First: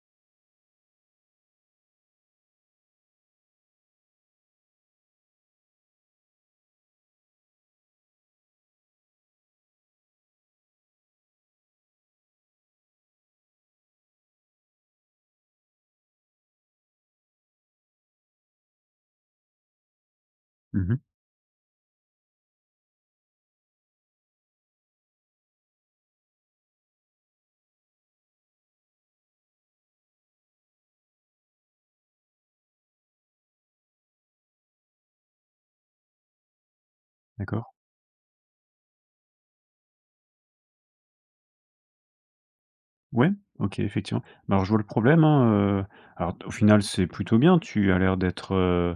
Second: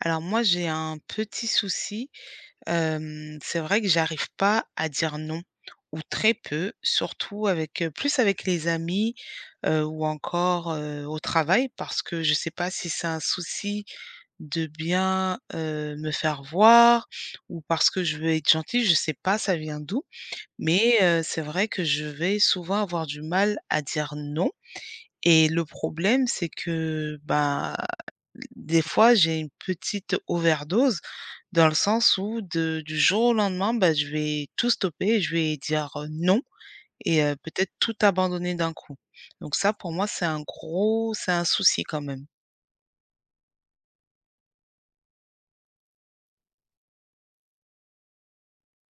Alors moi, j'ai un petit souci, c'est vrai que j'arrive pas à dire non ou très peu, surtout avec, plus avec les amis, ou encore, au travail parce que je sais pas si c'est un souci de bien, me faire voir, ou parce que je veux être gentille, je sais pas ça vient d'où. Mais, Mmh. C'est vrai que je vais souvent avoir du mal à dire non, et le problème c'est que, bah, des fois j'ai une petite overdose dans le sens où de du jour au lendemain, bah, je vais tout stopper et je vais dire, non, et D'accord. peut-être tout abandonner d'un coup. Donc ça, pour moi, c'est un souci quand même. Ouais, OK, effectivement. Bah, alors je vois le problème, hein, heu, alors au final, c'est plutôt bien. Tu as l'air d'être, heu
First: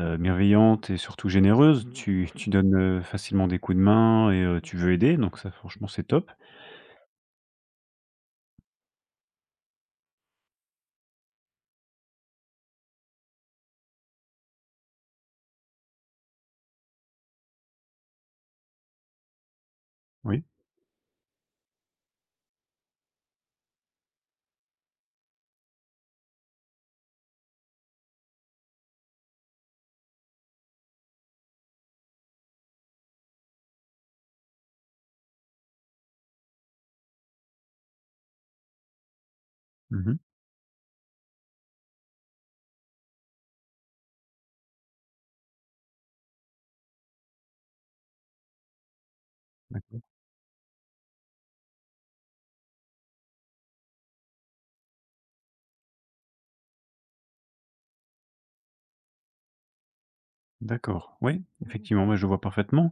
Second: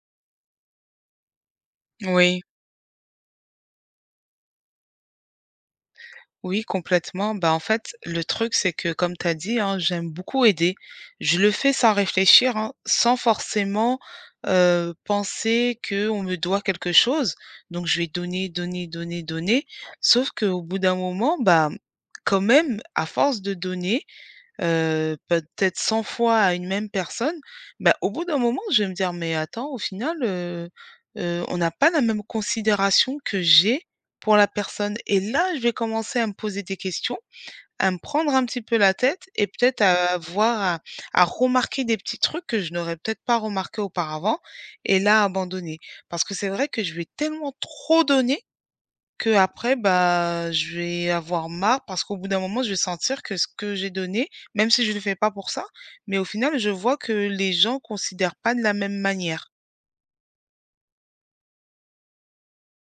heu, bienveillante et surtout généreuse. Tu Oui, tu donnes, facilement des coups de main et tu veux aider, donc ça franchement, c'est top. oui, complètement. Bah, en fait, le truc, c'est que comme tu as dit, hein, j'aime beaucoup aider. Je le fais sans réfléchir, hein, sans forcément, penser qu'on me doit quelque chose. Donc je vais donner, donner, donner, donner. Sauf Oui. qu'au bout d'un moment, bah, quand même, à force de donner, peut-être 100 fois à une même personne, bah, au bout d'un moment, je vais me dire: «Mais attends, au final, on n'a pas la même considération que j'ai pour la personne», et là, je vais commencer à me poser des questions, à me prendre un petit peu la tête et peut-être Mmh. à voir, à remarquer des petits trucs que je n'aurais peut-être pas remarqué auparavant, et là, abandonner. Parce que c'est vrai que je vais tellement trop donner que après, D'accord. bah, je vais avoir marre parce qu'au bout d'un moment, je vais sentir que ce que j'ai donné, même si je le fais pas pour ça, mais au final, je vois que les gens considèrent pas de la même manière. D'accord. Ouais, effectivement, ouais, je vois parfaitement.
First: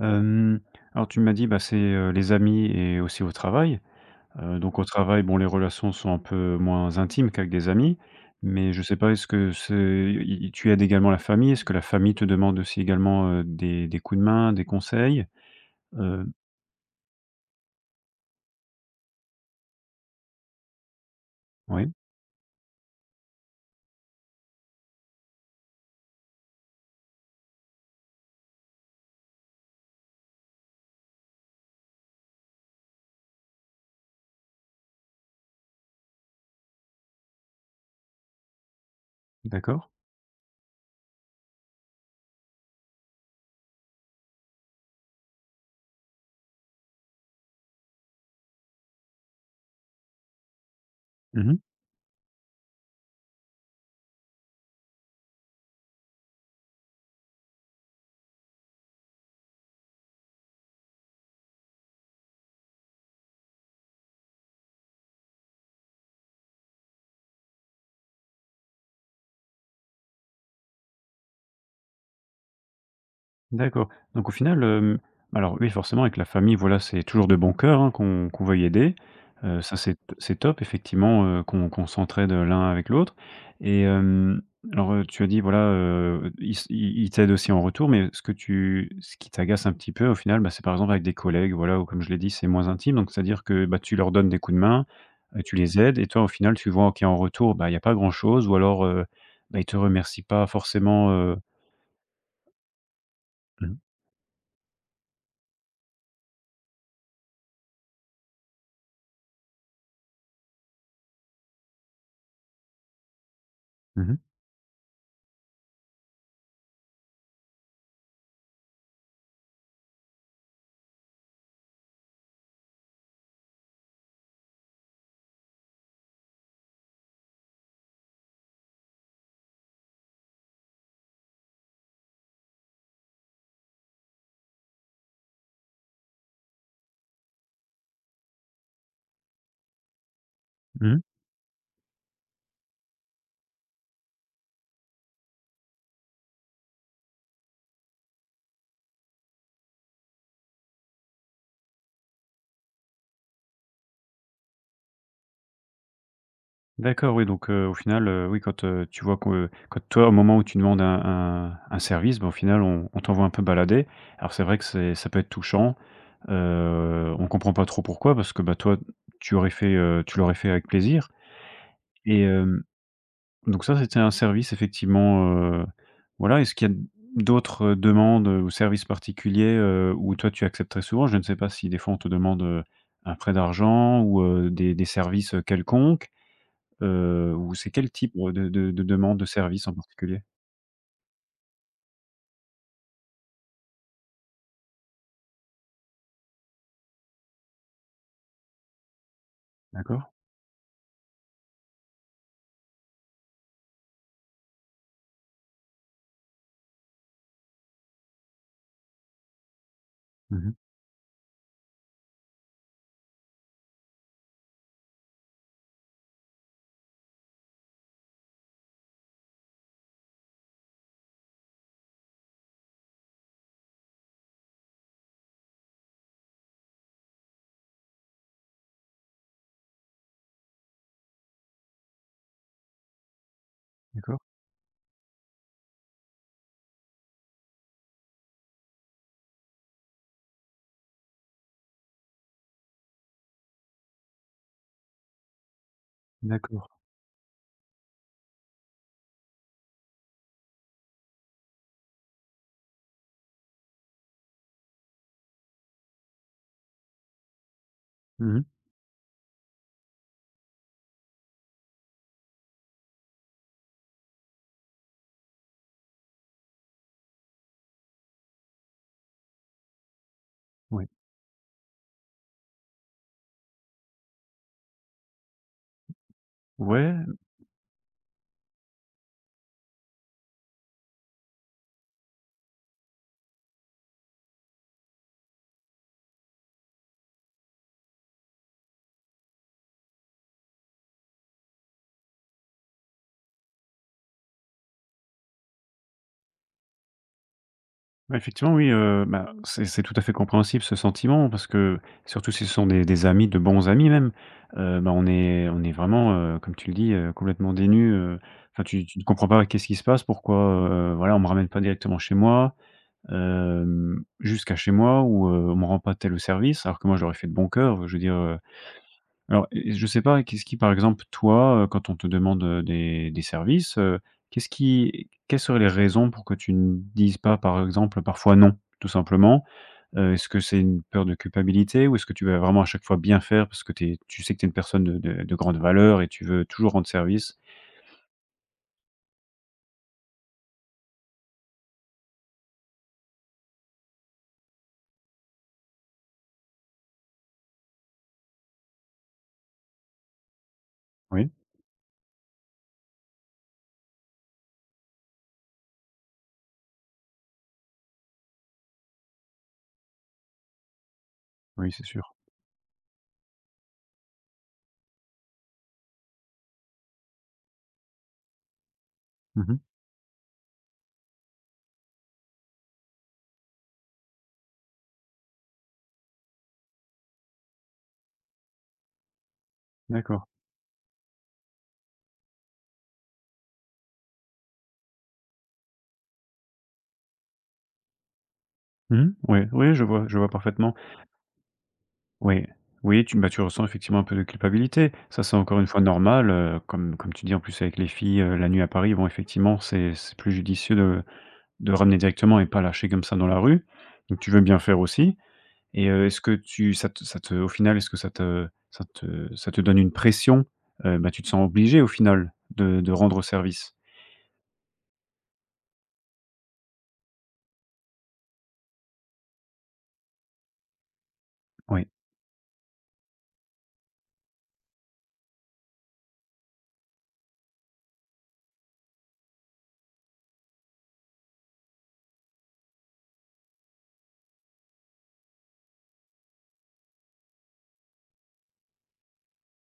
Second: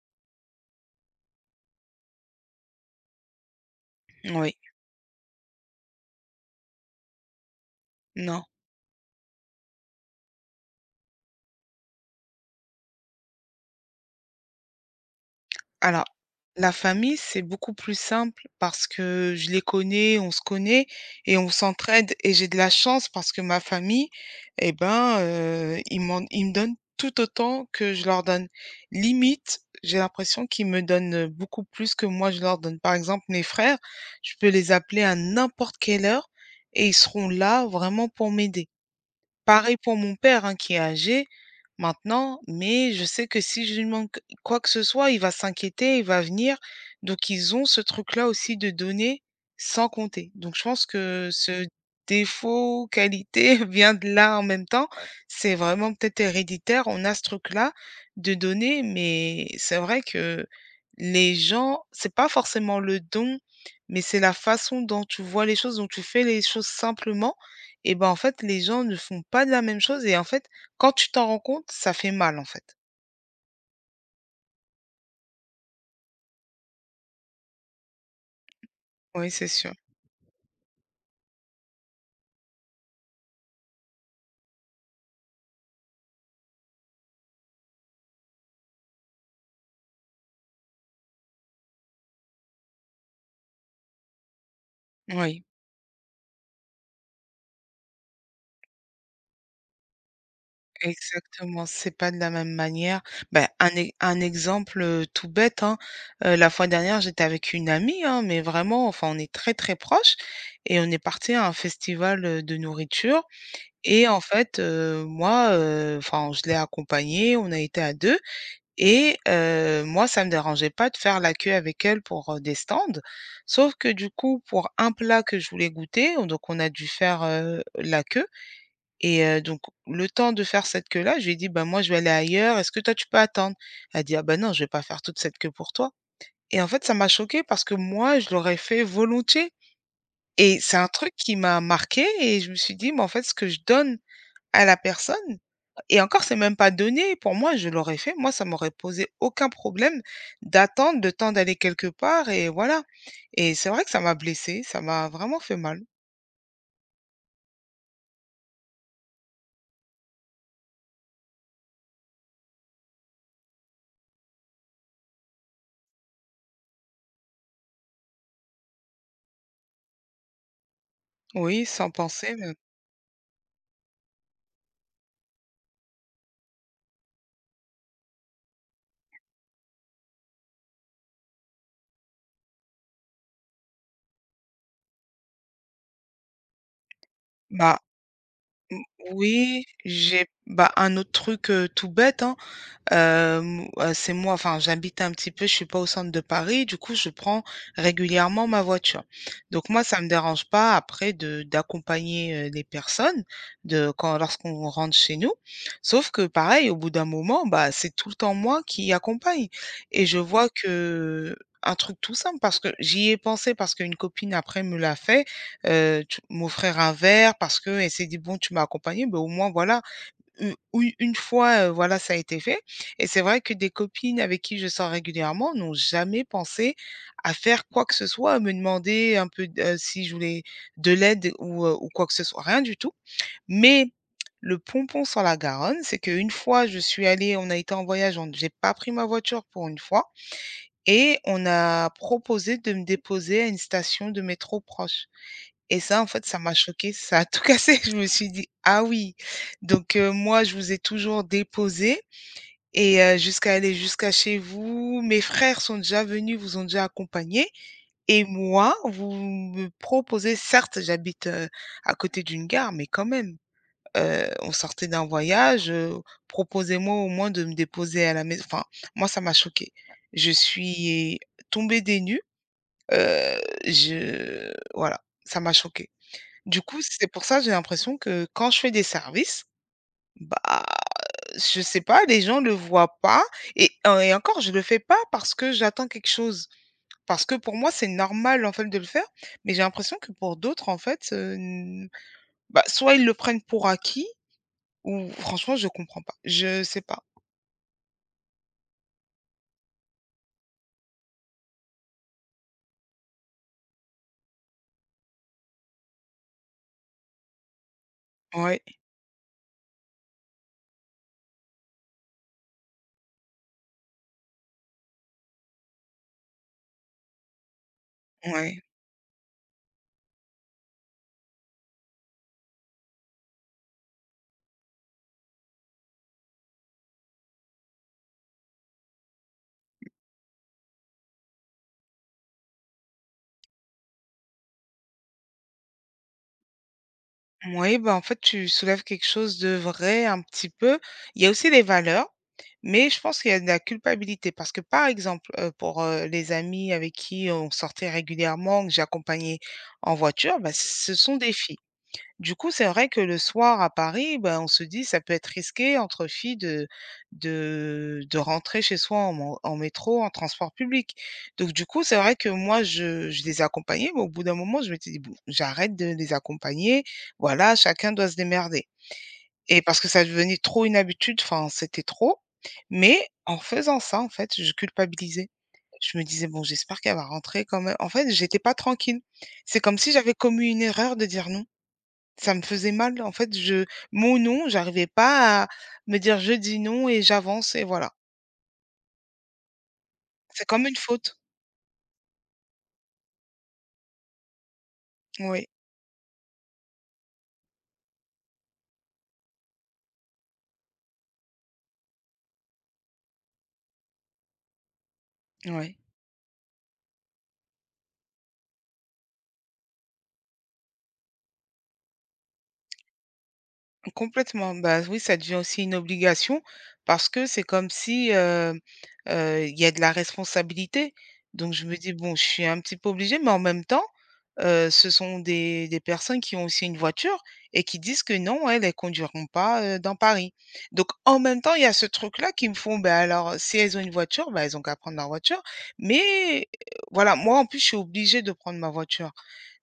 Hem, alors tu m'as dit, bah, c'est, les amis et aussi au travail. Oui, Donc au travail, bon, les relations sont un peu moins intimes qu'avec des amis, non. mais je sais pas, est-ce que c'est i i tu aides également la famille? Est-ce que la famille te demande aussi également, des coups de main, des conseils? Alors, Heu, la famille, c'est beaucoup plus simple parce que je les connais, on se connaît et on oui, s'entraide, et j'ai de la chance parce que ma famille, eh ben, ils me donnent tout autant que je leur donne. Limite, j'ai l'impression qu'ils me donnent, beaucoup plus que moi je leur donne. Par exemple, mes frères, je peux les appeler à n'importe quelle heure et ils seront là vraiment pour m'aider. Pareil d'accord. pour mon père, hein, qui est âgé maintenant, mais je sais que si je lui demande q quoi que ce soit, il va s'inquiéter, il va venir. Donc ils ont ce truc-là aussi de donner sans compter. Donc je pense que Mmh. ce défaut qualité vient de là en même temps. C'est vraiment peut-être héréditaire. On a ce truc-là de donner, mais c'est vrai que les gens, c'est pas forcément le don, mais c'est la façon dont tu vois les choses, dont tu fais les choses simplement, et ben en fait, les gens ne font pas de la même chose et en fait, quand tu t'en rends compte, ça fait mal, en fait. D'accord. Donc au final, alors oui, forcément avec la famille, voilà, c'est toujours de bon cœur, hein, qu'on veuille aider. Oui, c'est sûr. Ça c'est top effectivement, qu'on s'entraide, l'un avec l'autre et alors, tu as dit voilà, ils s ils ils t'aident aussi en retour, mais ce que tu ce qui t'agace un petit peu au final, bah, c'est par exemple avec des collègues, voilà, ou comme je l'ai dit, c'est moins intime, donc c'est-à-dire que, bah, tu leur donnes des coups de main, Oui, tu les aides et toi au final tu vois qu'en retour, bah, il y a pas grand chose ou alors, bah, ils te remercient pas forcément. Exactement. C'est pas de la même manière. Ben Mmh un mh. e un exemple, tout bête, hein, la fois dernière, j'étais avec une amie, hein, mais vraiment, enfin, on est très, très proches et on est parti à un festival, de nourriture, et Mmh. en fait, moi, enfin, je l'ai accompagnée, on a été à 2. Et moi, ça me dérangeait pas de faire la queue avec elle pour, des stands. Sauf que du coup, pour un plat que je voulais goûter, donc on a dû faire, la queue, et donc le temps de faire cette queue-là, je lui ai dit: «Bah, moi, je vais aller ailleurs, est-ce que toi, tu peux attendre?» Elle a dit: «Ah bah non, je vais pas faire toute cette queue pour toi», et en fait, ça m'a choquée parce que moi, je l'aurais fait volontiers, et c'est un Mmh. truc qui m'a marqué. Et je me suis dit: «Mais en fait, ce que je donne à la personne…» Et encore, c'est même pas donné. Pour moi, je l'aurais fait. Moi, ça m'aurait posé aucun problème d'attendre le temps d'aller quelque part et voilà. Et c'est vrai que ça m'a blessée, ça m'a vraiment fait mal. D'accord, oui, donc au final, oui, quand, tu vois que quand toi, au moment où tu demandes un service, bah, au final, on t'envoie un peu balader. Alors c'est vrai que c'est ça peut être touchant, on comprend pas trop pourquoi parce que, bah, toi, tu l'aurais fait avec plaisir Oui, sans et penser même. Donc ça, c'était un service effectivement, heu, voilà. Est-ce qu'il y a d'autres demandes ou services particuliers, où toi, tu accepterais souvent? Je ne sais pas si des fois on te demande, un prêt d'argent ou des services quelconques? Ou c'est Bah, quel type de demande, de oui, service en particulier? j'ai bah, un autre truc, tout bête, hein. C'est moi enfin, j'habite un petit peu, je suis pas au centre de Paris, du coup, je prends régulièrement ma voiture. Donc moi, ça D'accord. me dérange pas après de d'accompagner, les personnes de quand lorsqu'on rentre chez nous. Sauf que pareil, au bout d'un moment, bah, c'est tout le temps moi qui accompagne et je Mmh vois mh. que un truc tout simple parce que j'y ai pensé parce qu'une copine après me l'a fait, tu m'offrir un verre parce qu'elle s'est dit: «Bon, tu m'as accompagné beh, au moins voilà.» Mmh, oui, une fois, voilà, ça a été fait, et c'est vrai que des copines avec qui je sors régulièrement n'ont jamais pensé à faire quoi que ce soit, à me demander un peu d si je voulais de l'aide ou quoi que ce soit, rien du tout. Mais D'accord, le pompon sur la Garonne, c'est qu'une fois, je suis allée on a été en voyage, on j'ai pas pris ma voiture pour une fois, et on a proposé de me déposer à une station de métro proche. Et ça, en fait, ça m'a d'accord. choquée, ça a tout cassé. Je me suis dit: «Ah oui, donc moi, je vous ai toujours déposé, et jusqu'à chez vous, mes frères sont déjà venus, vous ont déjà accompagné, et Mmh mh. moi, vous me proposez…» Certes, j'habite, à côté d'une gare, mais quand même, on sortait d'un voyage, proposez-moi au moins de me déposer à la maison. Enfin, moi, ça m'a choquée. Je Ouais. suis tombée des nues, heu, je voilà, ça m'a choquée. Du coup, Ouais, c'est pour ça, j'ai l'impression que quand je fais des services, bah, je sais pas, les gens le voient pas, et en et encore, je le fais pas parce que j'attends quelque chose. Parce que pour moi, c'est normal, en fait, de le faire, mais j'ai l'impression que pour d'autres, en fait, n bah, soit ils le prennent pour acquis, ou franchement, je comprends pas. Je sais pas. bah, effectivement, oui, bah, c'est tout à fait compréhensible, ce sentiment, parce que surtout si ce sont des amis, de bons amis même, bah, on est vraiment, comme tu le dis, complètement dénus, Ouais, enfin tu ne comprends pas qu'est-ce qui se passe, pourquoi, voilà, on me ramène pas directement chez moi, jusqu'à chez moi, ou, on me rend pas tel service alors que moi je l'aurais fait de bon cœur, je veux dire, ouais. Alors, et je sais pas, qu'est-ce qui, par exemple, toi, quand on te demande, des services, qu'est-ce qui quelles seraient les raisons pour que tu ne dises pas, par exemple, parfois «non», tout simplement? Est-ce que c'est une peur de culpabilité ou est-ce que tu vas vraiment à chaque fois bien faire parce que tu sais que tu es une personne de grande valeur et tu veux toujours rendre service? Moui, ben en fait, tu soulèves quelque chose de vrai un petit peu. Il y a aussi des valeurs, mais je pense qu'il y a de la culpabilité parce que, par exemple, pour, les amis avec qui on sortait régulièrement, que j'accompagnais en voiture, ben ce sont Oui, des filles. Du coup, c'est vrai que le soir à Paris, ben, on se dit ça peut être risqué entre filles de rentrer chez soi en métro, en transport public. Donc du oui, coup, c'est c'est sûr. vrai que moi je les accompagnais, mais au bout d'un moment, je m'étais dit: «Bon, j'arrête de les accompagner, voilà, chacun doit se démerder», Mmh. et parce que ça devenait trop une habitude, enfin, c'était trop. Mais en faisant ça, en fait, je culpabilisais. Je me disais: «Bon, j'espère qu'elle va rentrer quand même». En fait, j'étais pas tranquille. C'est comme si j'avais D'accord. commis une erreur de dire: «Non». Ça me faisait mal, en fait, je mon non, j'arrivais pas à me dire: «Je dis non et j'avance», et voilà. Oui, oui, je vois C'est comme parfaitement. une faute. Oui, oui, tu bah, tu ressens effectivement un peu de culpabilité. Ça, c'est Oui, encore une fois normal, comme tu dis, en plus, avec les filles, la nuit à Paris, bon, effectivement, c'est plus judicieux de ramener directement et pas lâcher comme ça dans la rue. Donc tu veux bien faire aussi, oui. et est-ce que tu ça te au final, est-ce que ça te donne une pression? Bah, tu te sens obligé, au final, de rendre service? Complètement. Bah, oui, ça devient aussi une obligation parce que c'est comme si, il y a de la responsabilité. Donc je me Oui. dis: «Bon, je suis un petit peu obligée», mais en même temps, ce sont des personnes qui ont aussi une voiture et qui disent que non, elles, ne conduiront pas, dans Paris. Donc en même temps, il y a ce truc-là qui me font: «Ben alors, si elles ont une voiture, bah, elles ont qu'à prendre leur voiture.» Mais voilà, moi, en plus, je suis obligée de prendre ma voiture.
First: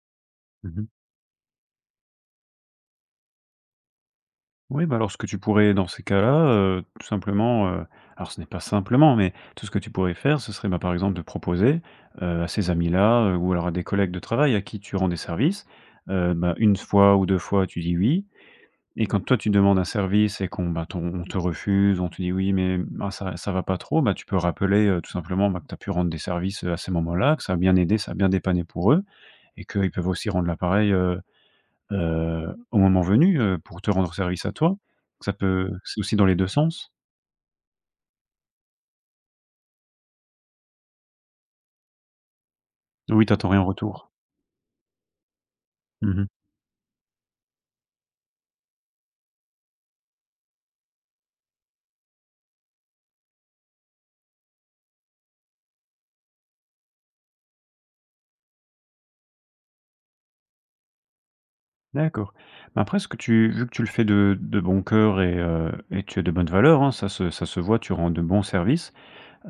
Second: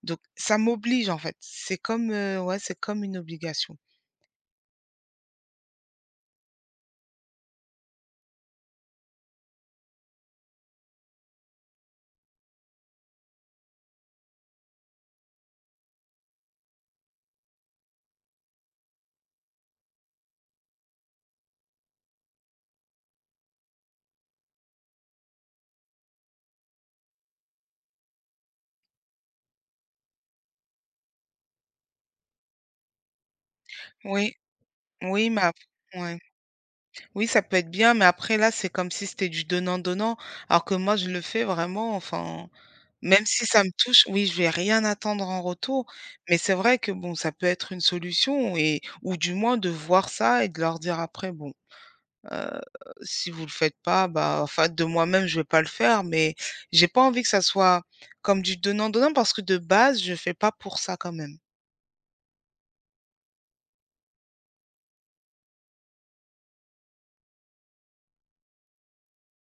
Donc ça Mmh. m'oblige, en fait. C'est comme, ouais, c'est comme une obligation. Oui, bah, alors ce que tu pourrais dans ces cas-là, tout simplement, alors ce n'est pas simplement, mais tout ce que tu pourrais faire, ce serait, bah, par exemple de proposer, à ces amis-là, ou alors à des collègues de travail à qui tu rends des services, bah, une fois ou 2 fois tu dis «oui», et quand toi tu demandes un service et qu'on, bah, t'on on te refuse, on te dit: «Oui, mais ah ça va pas trop», bah, tu peux rappeler, tout simplement, bah, que tu as pu rendre des services, à ces moments-là, que ça a bien aidé, ça a bien dépanné pour eux, et qu'ils peuvent aussi rendre l'appareil, au moment venu, pour te rendre Oui. service à toi. Oui, Ça mais ap peut C'est aussi ouais. dans les 2 sens. Oui, ça peut être bien, mais après là, c'est comme si c'était du donnant-donnant, alors que moi, je le fais vraiment, enfin, même Oui, tu si attends rien ça en me touche, retour. oui, je vais rien attendre en retour, Mmh. mais c'est vrai que bon, ça peut être une solution, et ou du moins de voir ça et de leur dire après, bon, heu, si vous le faites pas, bah, enfin, de moi-même, je vais pas le faire, mais j'ai pas envie que ça soit comme du donnant-donnant parce que de base, je fais pas pour ça quand même. D'accord. Mais après, ce que tu vu que tu le fais de bon cœur, et tu as de bonnes valeurs, hein, ça se voit, tu rends de bons services.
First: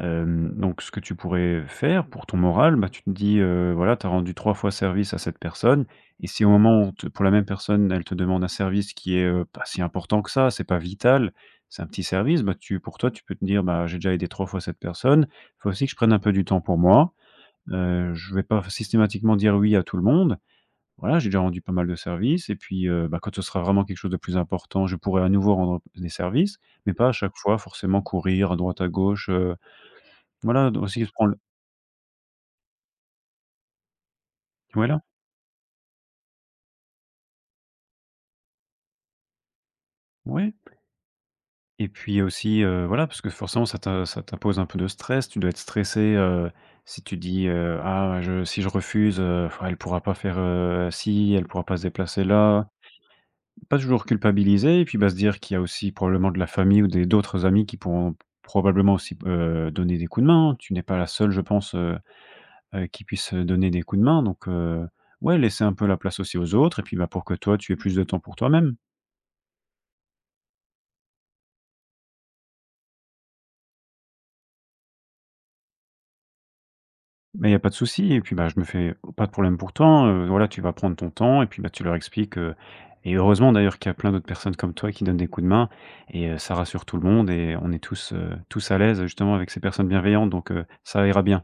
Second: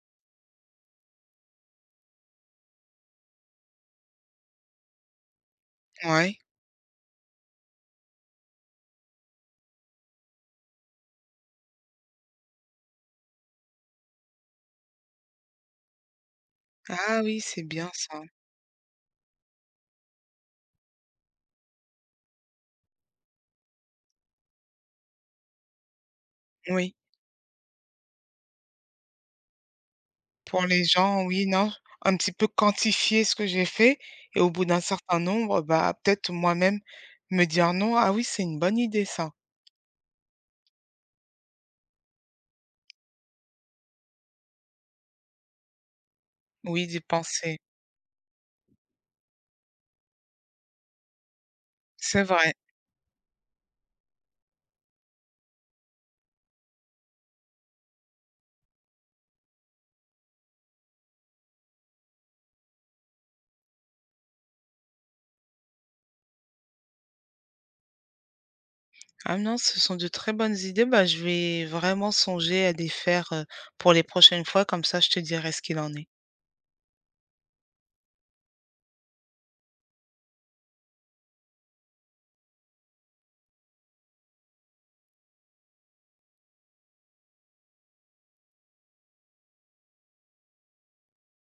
Donc ce que tu pourrais faire pour ton moral, bah, tu te dis, voilà, tu as rendu 3 fois service à cette personne, et Ouais. si au moment où on te pour la même personne, elle te demande un service qui est, pas si important que ça, c'est pas vital, c'est un petit service, bah, tu pour toi, tu peux te dire: «Bah, j'ai déjà aidé 3 fois cette personne. Il faut aussi que je prenne un peu du temps pour moi, Ah oui, c'est bien ça. je vais pas systématiquement dire oui à tout le monde. Voilà, j'ai déjà rendu pas mal de services, et puis, bah, quand ce sera vraiment quelque chose de plus important, je pourrai à nouveau rendre des services, mais Oui. pas à chaque fois forcément courir à droite à gauche,» Pour Voilà, d les aussi se gens, prendre, oui, non, un petit peu quantifier ce que j'ai fait, et au bout d'un voilà, certain nombre, bah, peut-être moi-même me dire: «Non, ah oui, c'est une bonne idée ça». ouais, et puis aussi, voilà, parce que forcément ça t'impose un peu de stress, tu dois être stressé, Oui, si d'y tu dis, penser. «Ah, je si je refuse, elle pourra pas faire, ci, elle pourra pas se déplacer C'est vrai. là». Pas toujours culpabiliser, et puis, bah, se dire qu'il y a aussi probablement de la famille ou des d'autres amis qui pourront probablement aussi, donner des coups de main. Tu n'es pas la seule, je pense, qui puisse, donner des coups de main, donc ouais, laisser un peu la place aussi aux autres, et puis, bah, pour que toi tu aies plus de temps pour toi-même. Ah non, ce sont de très bonnes idées. Bah, je vais vraiment songer à les faire, pour les prochaines fois, comme ça je te dirai ce qu'il en est. Mais il y a pas de souci, et puis, bah, je me fais pas de problème pour toi, hein, voilà, tu vas prendre ton temps et puis, bah, tu leur expliques, et heureusement d'ailleurs qu'il y a plein d'autres personnes comme toi qui donnent des coups de main, et ça rassure tout le monde et on est tous, tous à l'aise justement avec ces personnes bienveillantes, donc ça ira bien.